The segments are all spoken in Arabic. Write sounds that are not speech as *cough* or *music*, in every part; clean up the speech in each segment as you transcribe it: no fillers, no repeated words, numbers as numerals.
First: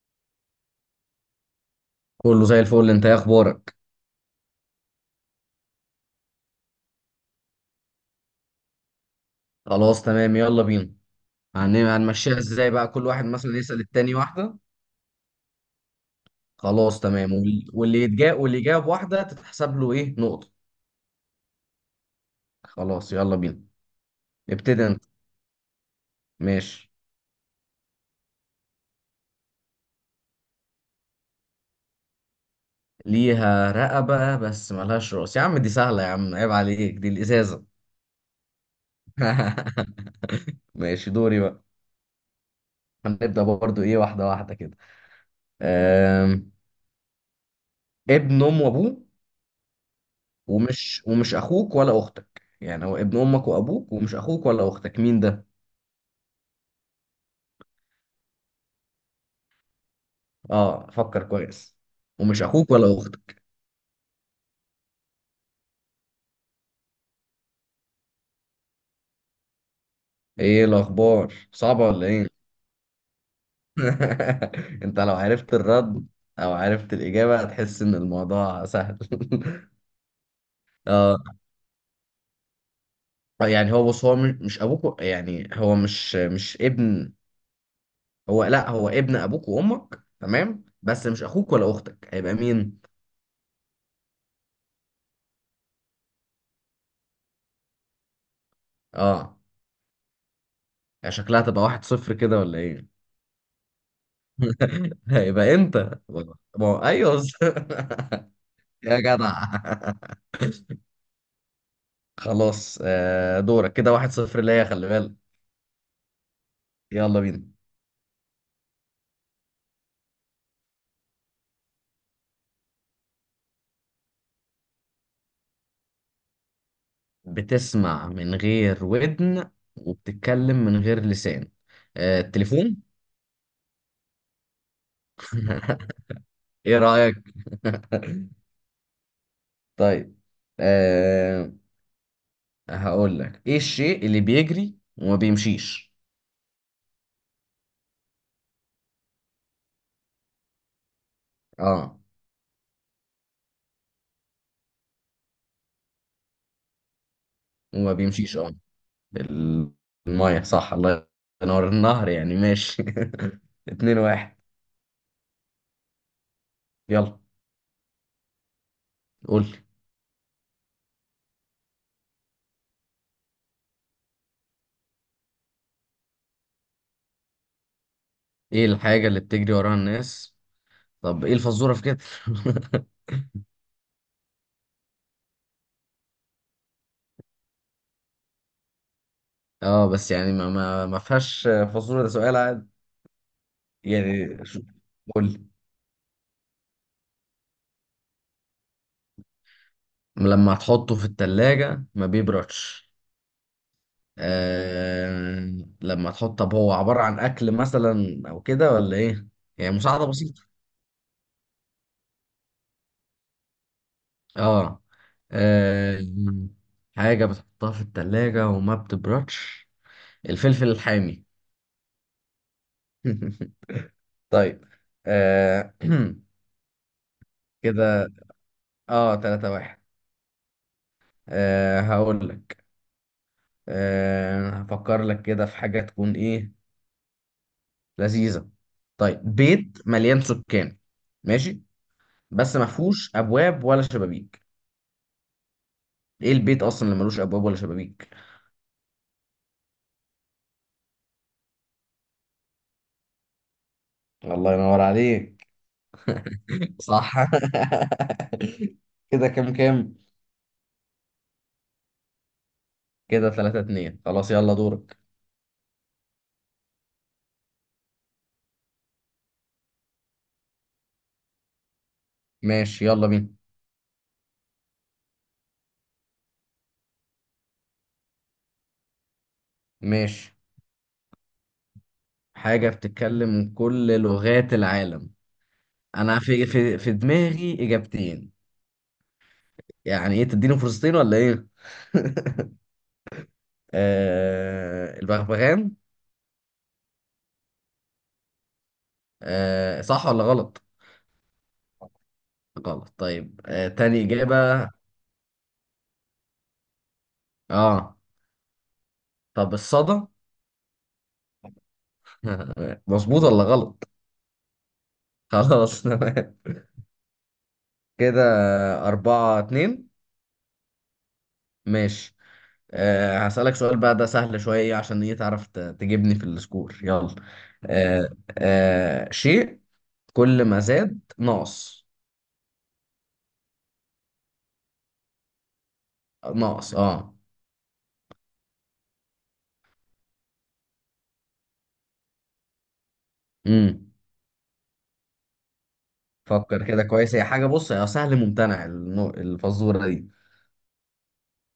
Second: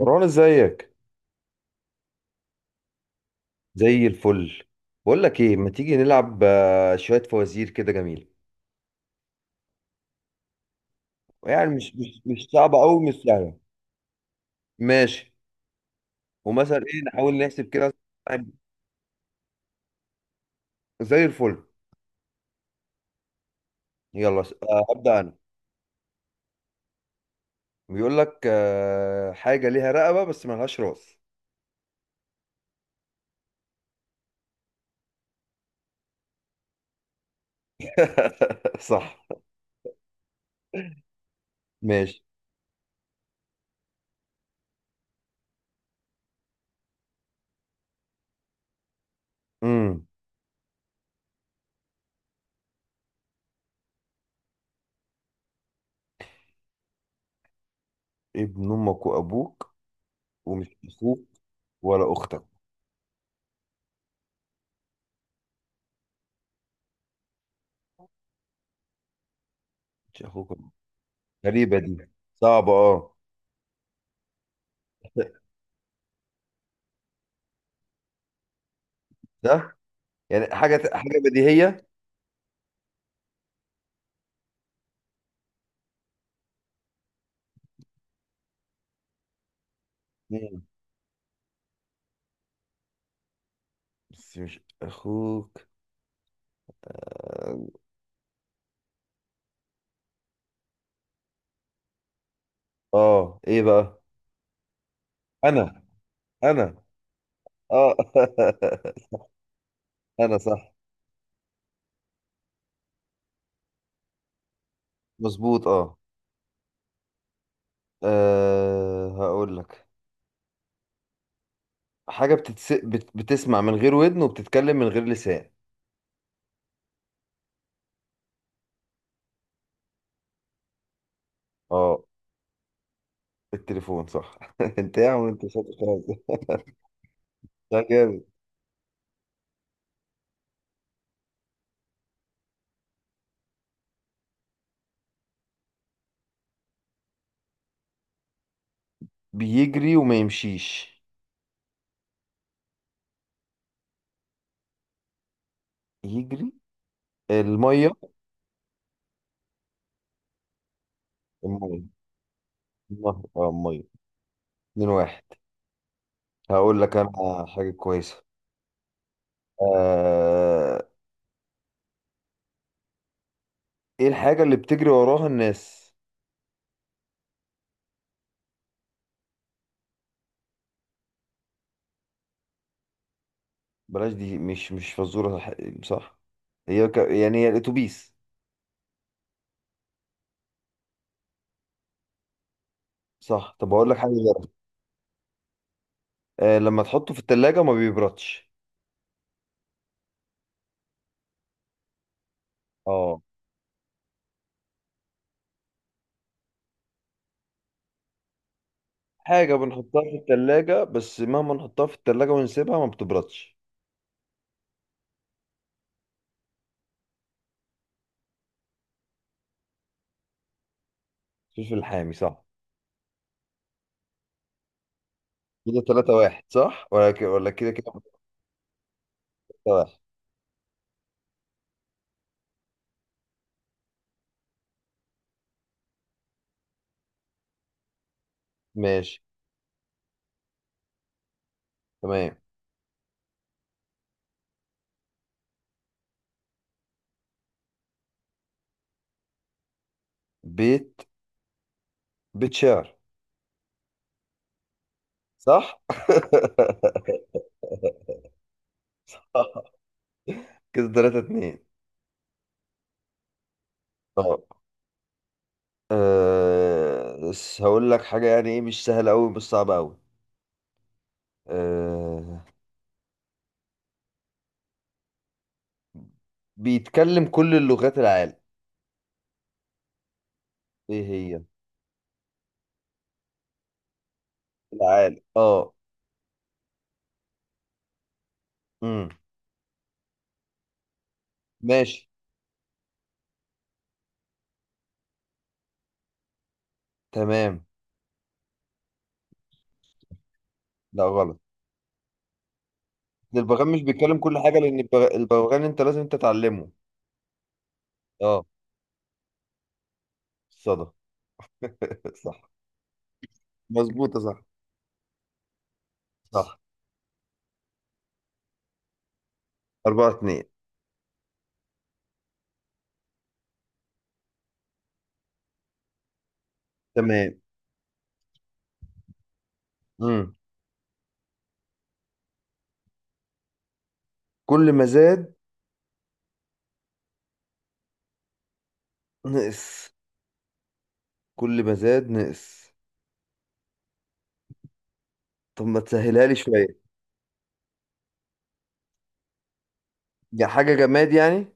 مروان ازيك؟ كله زي الفل، انت ايه اخبارك؟ زي الفل. بقول لك ايه، ما تيجي نلعب شويه فوازير كده جميله؟ خلاص تمام، يلا بينا. يعني مش مش هنمشيها مش ازاي صعبه بقى؟ قوي، كل مش واحد مثلا سهله. يسأل التاني واحدة. ماشي. ومثلا خلاص ايه، تمام، نحاول نحسب كده. واللي يتجا واللي جاب واحدة تتحسب له ايه؟ نقطة. زي الفل. خلاص يلا بينا. يلا ابتدي انت. ابدا انا. ماشي. بيقول لك حاجه ليها رقبه بس ملهاش راس. ليها رقبة بس ملهاش راس؟ يا عم دي سهلة، يا عم عيب عليك، دي الإزازة. *laughs* صح. *laughs* ماشي دوري بقى. ماشي. هنبدأ برضو ايه، واحدة واحدة كده. أم... ابن ام وابوه امم. ومش اخوك ولا اختك. يعني هو ابن امك وابوك ومش اخوك ولا اختك، مين ده؟ ابن امك وابوك ومش اه اخوك فكر كويس. ولا ومش اختك. اخوك ولا اختك. مش اخوك ولا ايه أختك. الاخبار، غريبه صعبة دي. ولا ايه؟ صعبه اه. *laughs* انت لو عرفت الرد او عرفت الاجابة هتحس ان الموضوع سهل. ده يعني *laughs* حاجه اه. حاجه بديهيه. يعني هو بص، هو مش يعني هو مش ابن، هو لا، هو ابن ابوك وامك تمام، بس مش اخوك ولا اختك، هيبقى مين؟ بس مش اخوك. اه. يعني شكلها تبقى واحد صفر كده ولا ايه؟ اه ايه بقى؟ *laughs* هيبقى انت. انا. ما انا. هو- ايوه. اه. *laughs* يا *laughs* جدع. انا صح. خلاص دورك. كده واحد صفر ليا، خلي بالك. مظبوط اه. يلا بينا. آه هقول لك حاجة. بتسمع من غير ودن وبتتكلم من غير لسان. بتسمع من غير ودن وبتتكلم من غير لسان؟ اه. التليفون. التليفون صح. *laughs* انت يا عم، انت شاطر خالص. *laughs* ايه رأيك؟ ده جامد. *laughs* طيب. أه هقول لك ايه الشيء اللي بيجري وما بيمشيش؟ بيجري وما يمشيش. اه يجري. المية. وما بيمشيش. اه، الميه صح. الله ينور، المية النهر يعني ماشي. النهر، اه *laughs* المية. اتنين واحد. اتنين واحد. هقول لك يلا انا حاجة كويسة. قول لي. آه... ايه الحاجة اللي بتجري وراها الناس؟ ايه الحاجة اللي بتجري وراها الناس؟ طب ايه الفزورة في كده؟ *laughs* بلاش دي، مش فزورة صح. صح. يعني هي الأتوبيس. اه بس يعني ما فيهاش فاصوليا، ده سؤال عادي. صح، طب أقول لك حاجة يعني غيرها. شو- قول. آه، لما تحطه في التلاجة ما بيبردش. لما تحطه في التلاجة ما بيبردش. اه، لما تحط، طب هو عبارة عن أكل مثلا أو كده ولا إيه؟ حاجة يعني بنحطها مساعدة في بسيطة. التلاجة بس مهما نحطها في التلاجة ونسيبها ما بتبردش. اه. آه، حاجة بتحطها في التلاجة وما بتبردش، الفلفل الحامي. الفلفل الحامي صح. *laughs* طيب. آه... كده تلاتة *clears throat* واحد صح ولا ولا كده كده. كده اه تلاتة تلاتة واحد. واحد. آه هقول لك. هفكر لك كده في حاجة تكون إيه؟ لذيذة. طيب، ماشي. بيت مليان سكان، ماشي، تمام. بس ما فيهوش أبواب ولا شبابيك، إيه البيت أصلا اللي ملوش أبواب ولا شبابيك؟ بيت. بيت شعر. الله ينور عليك. صح. صح. *laughs* كده كام *laughs* كام؟ كده تلاتة اتنين. كده ثلاثة اتنين. خلاص طب يلا دورك. آه... بس هقول لك حاجة يعني ايه، مش سهلة أوي مش صعبة أوي. آه. ماشي يلا بينا. بيتكلم كل اللغات العالم. ماشي. ايه هي؟ حاجة بتتكلم كل لغات العالم. العالم اه. أنا في دماغي إجابتين، امم. يعني إيه، تديني فرصتين ولا إيه؟ ماشي. آه البغبغان. تمام. آه صح ولا غلط؟ لا غلط. غلط، طيب البغبغان آه مش تاني بيتكلم كل حاجة إجابة. لأن البغبغان أنت لازم تتعلمه. اه. اه. طب الصدى. الصدى. *laughs* صح. *laughs* مظبوط ولا غلط؟ مظبوطة صح. خلاص تمام. صح. كده أربعة اتنين. أربعة اتنين. ماشي. آه هسألك سؤال بقى، ده سهل شوية، عشان إيه تعرف تجيبني في السكور، يلا. تمام. آه. آه شيء امم. كل ما زاد ناقص. كل ما زاد ناقص اه. نقص. كل ما زاد نقص. امم. طب ما تسهلها لي فكر كده شوية. كويس، هي حاجة، بص، هي سهل ممتنع، الفزورة دي. يا حاجة جماد يعني؟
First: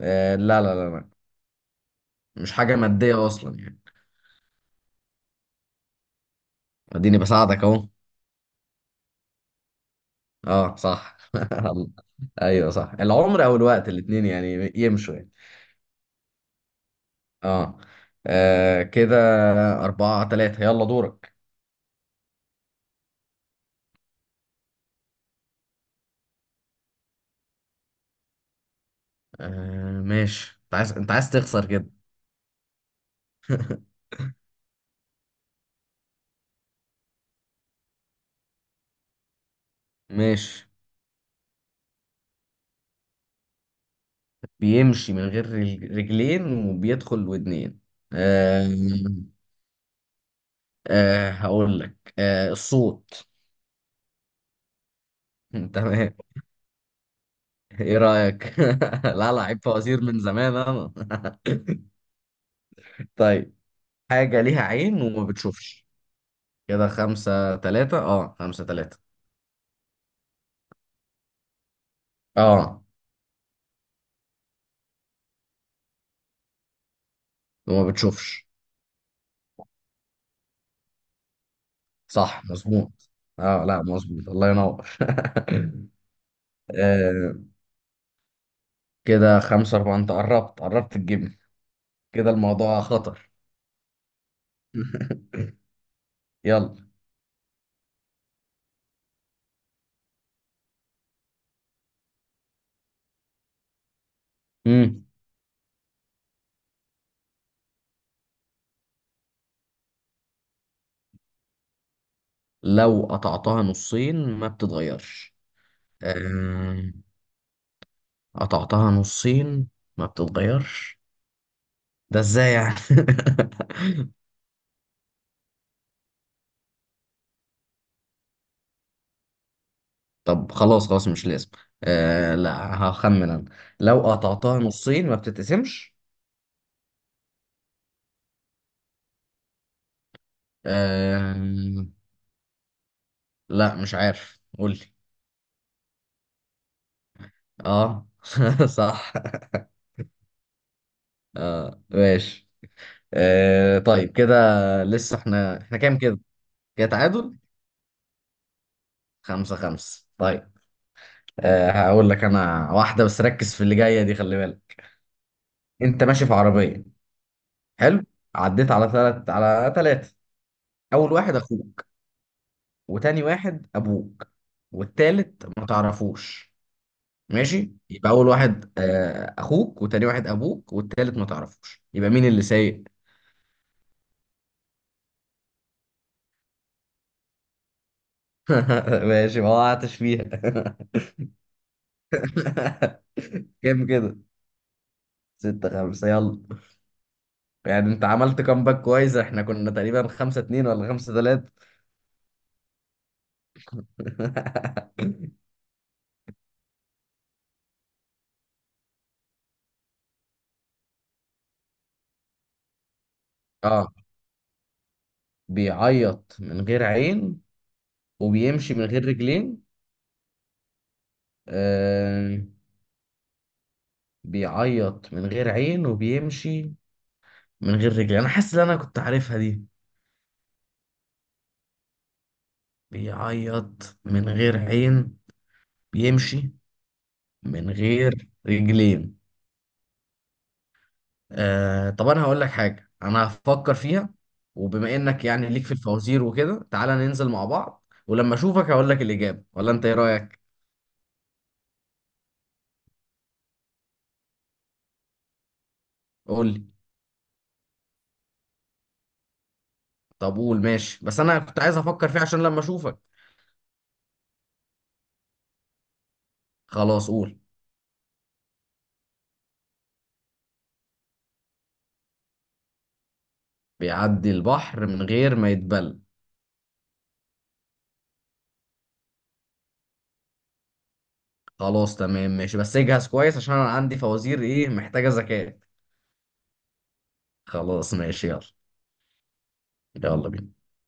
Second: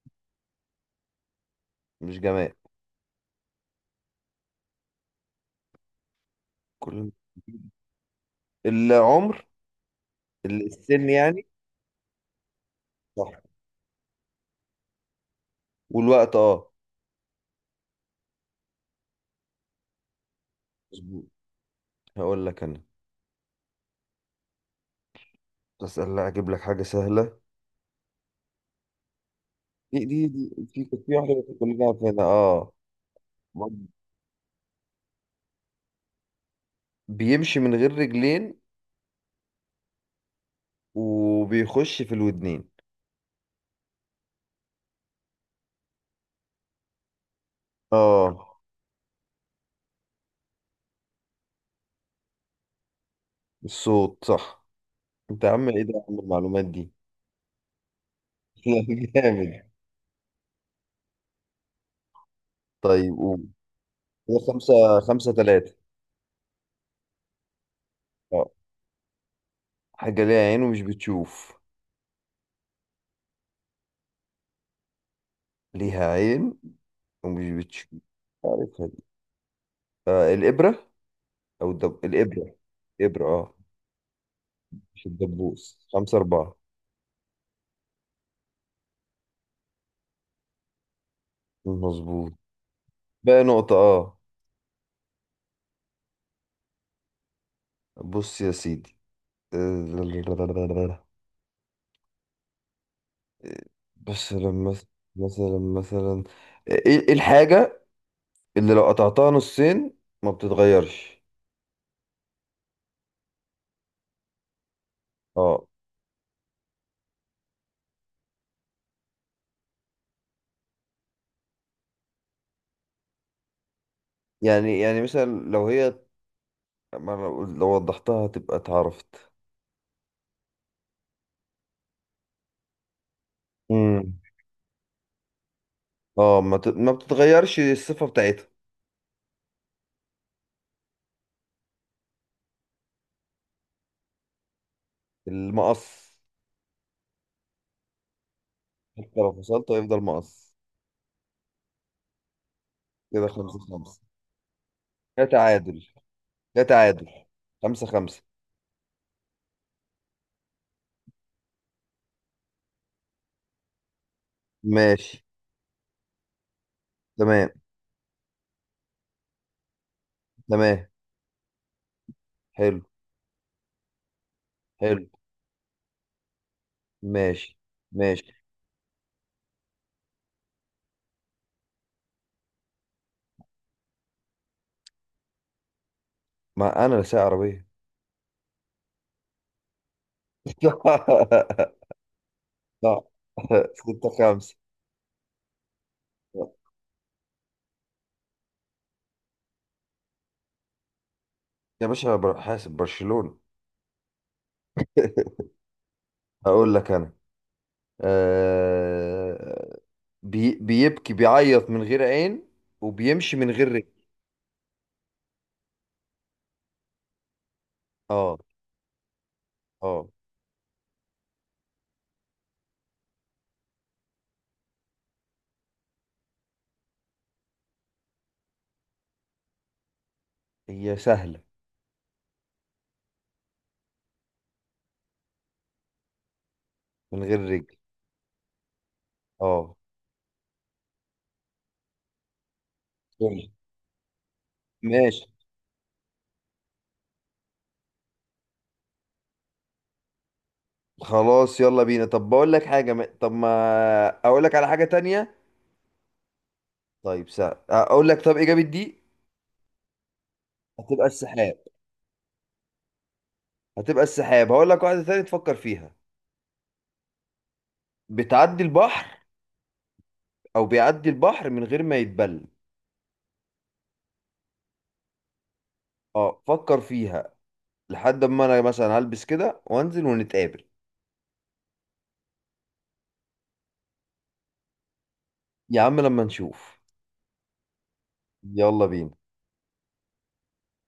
آه لا، مش مش جماد. حاجة مادية أصلا يعني. كل. اديني بساعدك اهو. العمر. اه السن صح. يعني. *laughs* ايوه صح، صح، العمر او الوقت، الاتنين يعني يمشوا يعني. والوقت اه. اه، آه كده أربعة تلاتة، يلا مظبوط. دورك. هقول لك انا، بس لا اجيب لك حاجه سهله. دي آه دي, دي ماشي. انت في، عايز كانت انت في عايز واحده بس تخسر كلنا كده. عارفينها اه. بيمشي من غير رجلين ماشي. وبيخش في الودنين. بيمشي من غير رجلين وبيدخل ودنين. اه. آه. آه هقول لك، آه الصوت. الصوت صح. انت يا عم، *laughs* ايه ده يا تمام. عم المعلومات دي. ايه رأيك؟ *laughs* *laughs* لا لا، عيب، جامد. فوازير من زمان انا. *laughs* طيب قوم. طيب. هي حاجة ليها خمسة. عين وما خمسة تلاتة بتشوفش. كده خمسة تلاتة، اه اه. خمسة تلاتة. حاجة ليها عين ومش بتشوف. اه ليها عين ومش وما بتشوف. بتشوفش. عارفها دي. آه الإبرة. أو صح الإبرة. مظبوط. إبرة اه. اه لا مظبوط، الله ينور. مش الدبوس. خمسة أربعة. *laughs* آه كده خمسة أربعة. أنت قربت قربت تجيبني، كده مظبوط. الموضوع خطر. بقى نقطة اه. *laughs* يلا. بص يا سيدي. آه، بس لما، مم. مثلا، ايه، إيه الحاجة اللي لو قطعتها نصين ما بتتغيرش؟ لو قطعتها نصين ما بتتغيرش؟ اه. آه، قطعتها نصين ما بتتغيرش، ده ازاي يعني؟ *laughs* يعني يعني مثلا لو هي، ما لو لو وضحتها هتبقى اتعرفت. طب خلاص خلاص مش لازم، آه لا هخمن انا. لو امم. قطعتها نصين ما بتتقسمش. اه ما بتتغيرش الصفة بتاعتها. أم... لا مش عارف، قولي. المقص. اه. *laughs* صح. حتى لو فصلته هيفضل مقص. اه ماشي. كده خمسة آه خمسة. طيب كده، لسه ده احنا تعادل. كام كده؟ ده كده تعادل. تعادل، خمسة خمسة. خمسة خمسة، طيب. آه هقول لك انا واحدة بس، ركز في اللي جاية دي، خلي بالك. ماشي. انت ماشي في عربية. تمام. حلو، عديت على ثلاثة، تمام. اول واحد اخوك حلو. وتاني واحد ابوك حلو. والتالت ما تعرفوش. ماشي. ماشي، يبقى اول ماشي، واحد آه اخوك وتاني واحد ابوك والتالت ما تعرفوش، يبقى مين اللي سايق؟ ما انا اللي سايق عربيه. *laughs* ماشي، ما وقعتش فيها. *laughs* لا. *laughs* كام ستة كده؟ خمسة. ستة خمسة، يلا. يعني انت عملت كامباك كويس، احنا كنا تقريبا خمسة اتنين ولا خمسة تلاتة. يا باشا، حاسب برشلونة. *laughs* هقول لك انا. آه، بيبكي بيعيط من غير عين وبيمشي من غير رجل. اه. بيعيط من غير عين اه. وبيمشي من غير رجلين. اه، آه. بيعيط من غير عين وبيمشي من غير رجلين، انا حاسس ان انا كنت عارفها دي. هي سهلة. بيعيط من غير عين، بيمشي من غير من رجل. غير رجلين. اه. آه طب انا هقول لك حاجه انا سوري. هفكر فيها، وبما ماشي. انك يعني ليك في الفوازير وكده، تعالى ننزل مع بعض ولما اشوفك هقول لك الاجابه، ولا انت ايه رايك؟ خلاص يلا بينا، طب بقول لك حاجة ما... طب ما اقول لك على حاجة تانية. قول لي. طيب سهل اقول لك، طب اجابة دي طب قول، ماشي، هتبقى بس انا السحاب. كنت عايز افكر فيها عشان لما اشوفك. هتبقى السحاب. هقول لك واحدة تانية تفكر فيها. خلاص قول. بتعدي البحر، او بيعدي البحر من غير ما يتبل. بيعدي البحر من غير ما يتبل. اه، فكر فيها لحد ما انا مثلا هلبس كده وانزل ونتقابل. خلاص تمام ماشي، بس اجهز كويس عشان انا عندي فوازير ايه، محتاجه ذكاء. يا عم لما نشوف. خلاص ماشي يلا. يلا بينا. يلا بينا.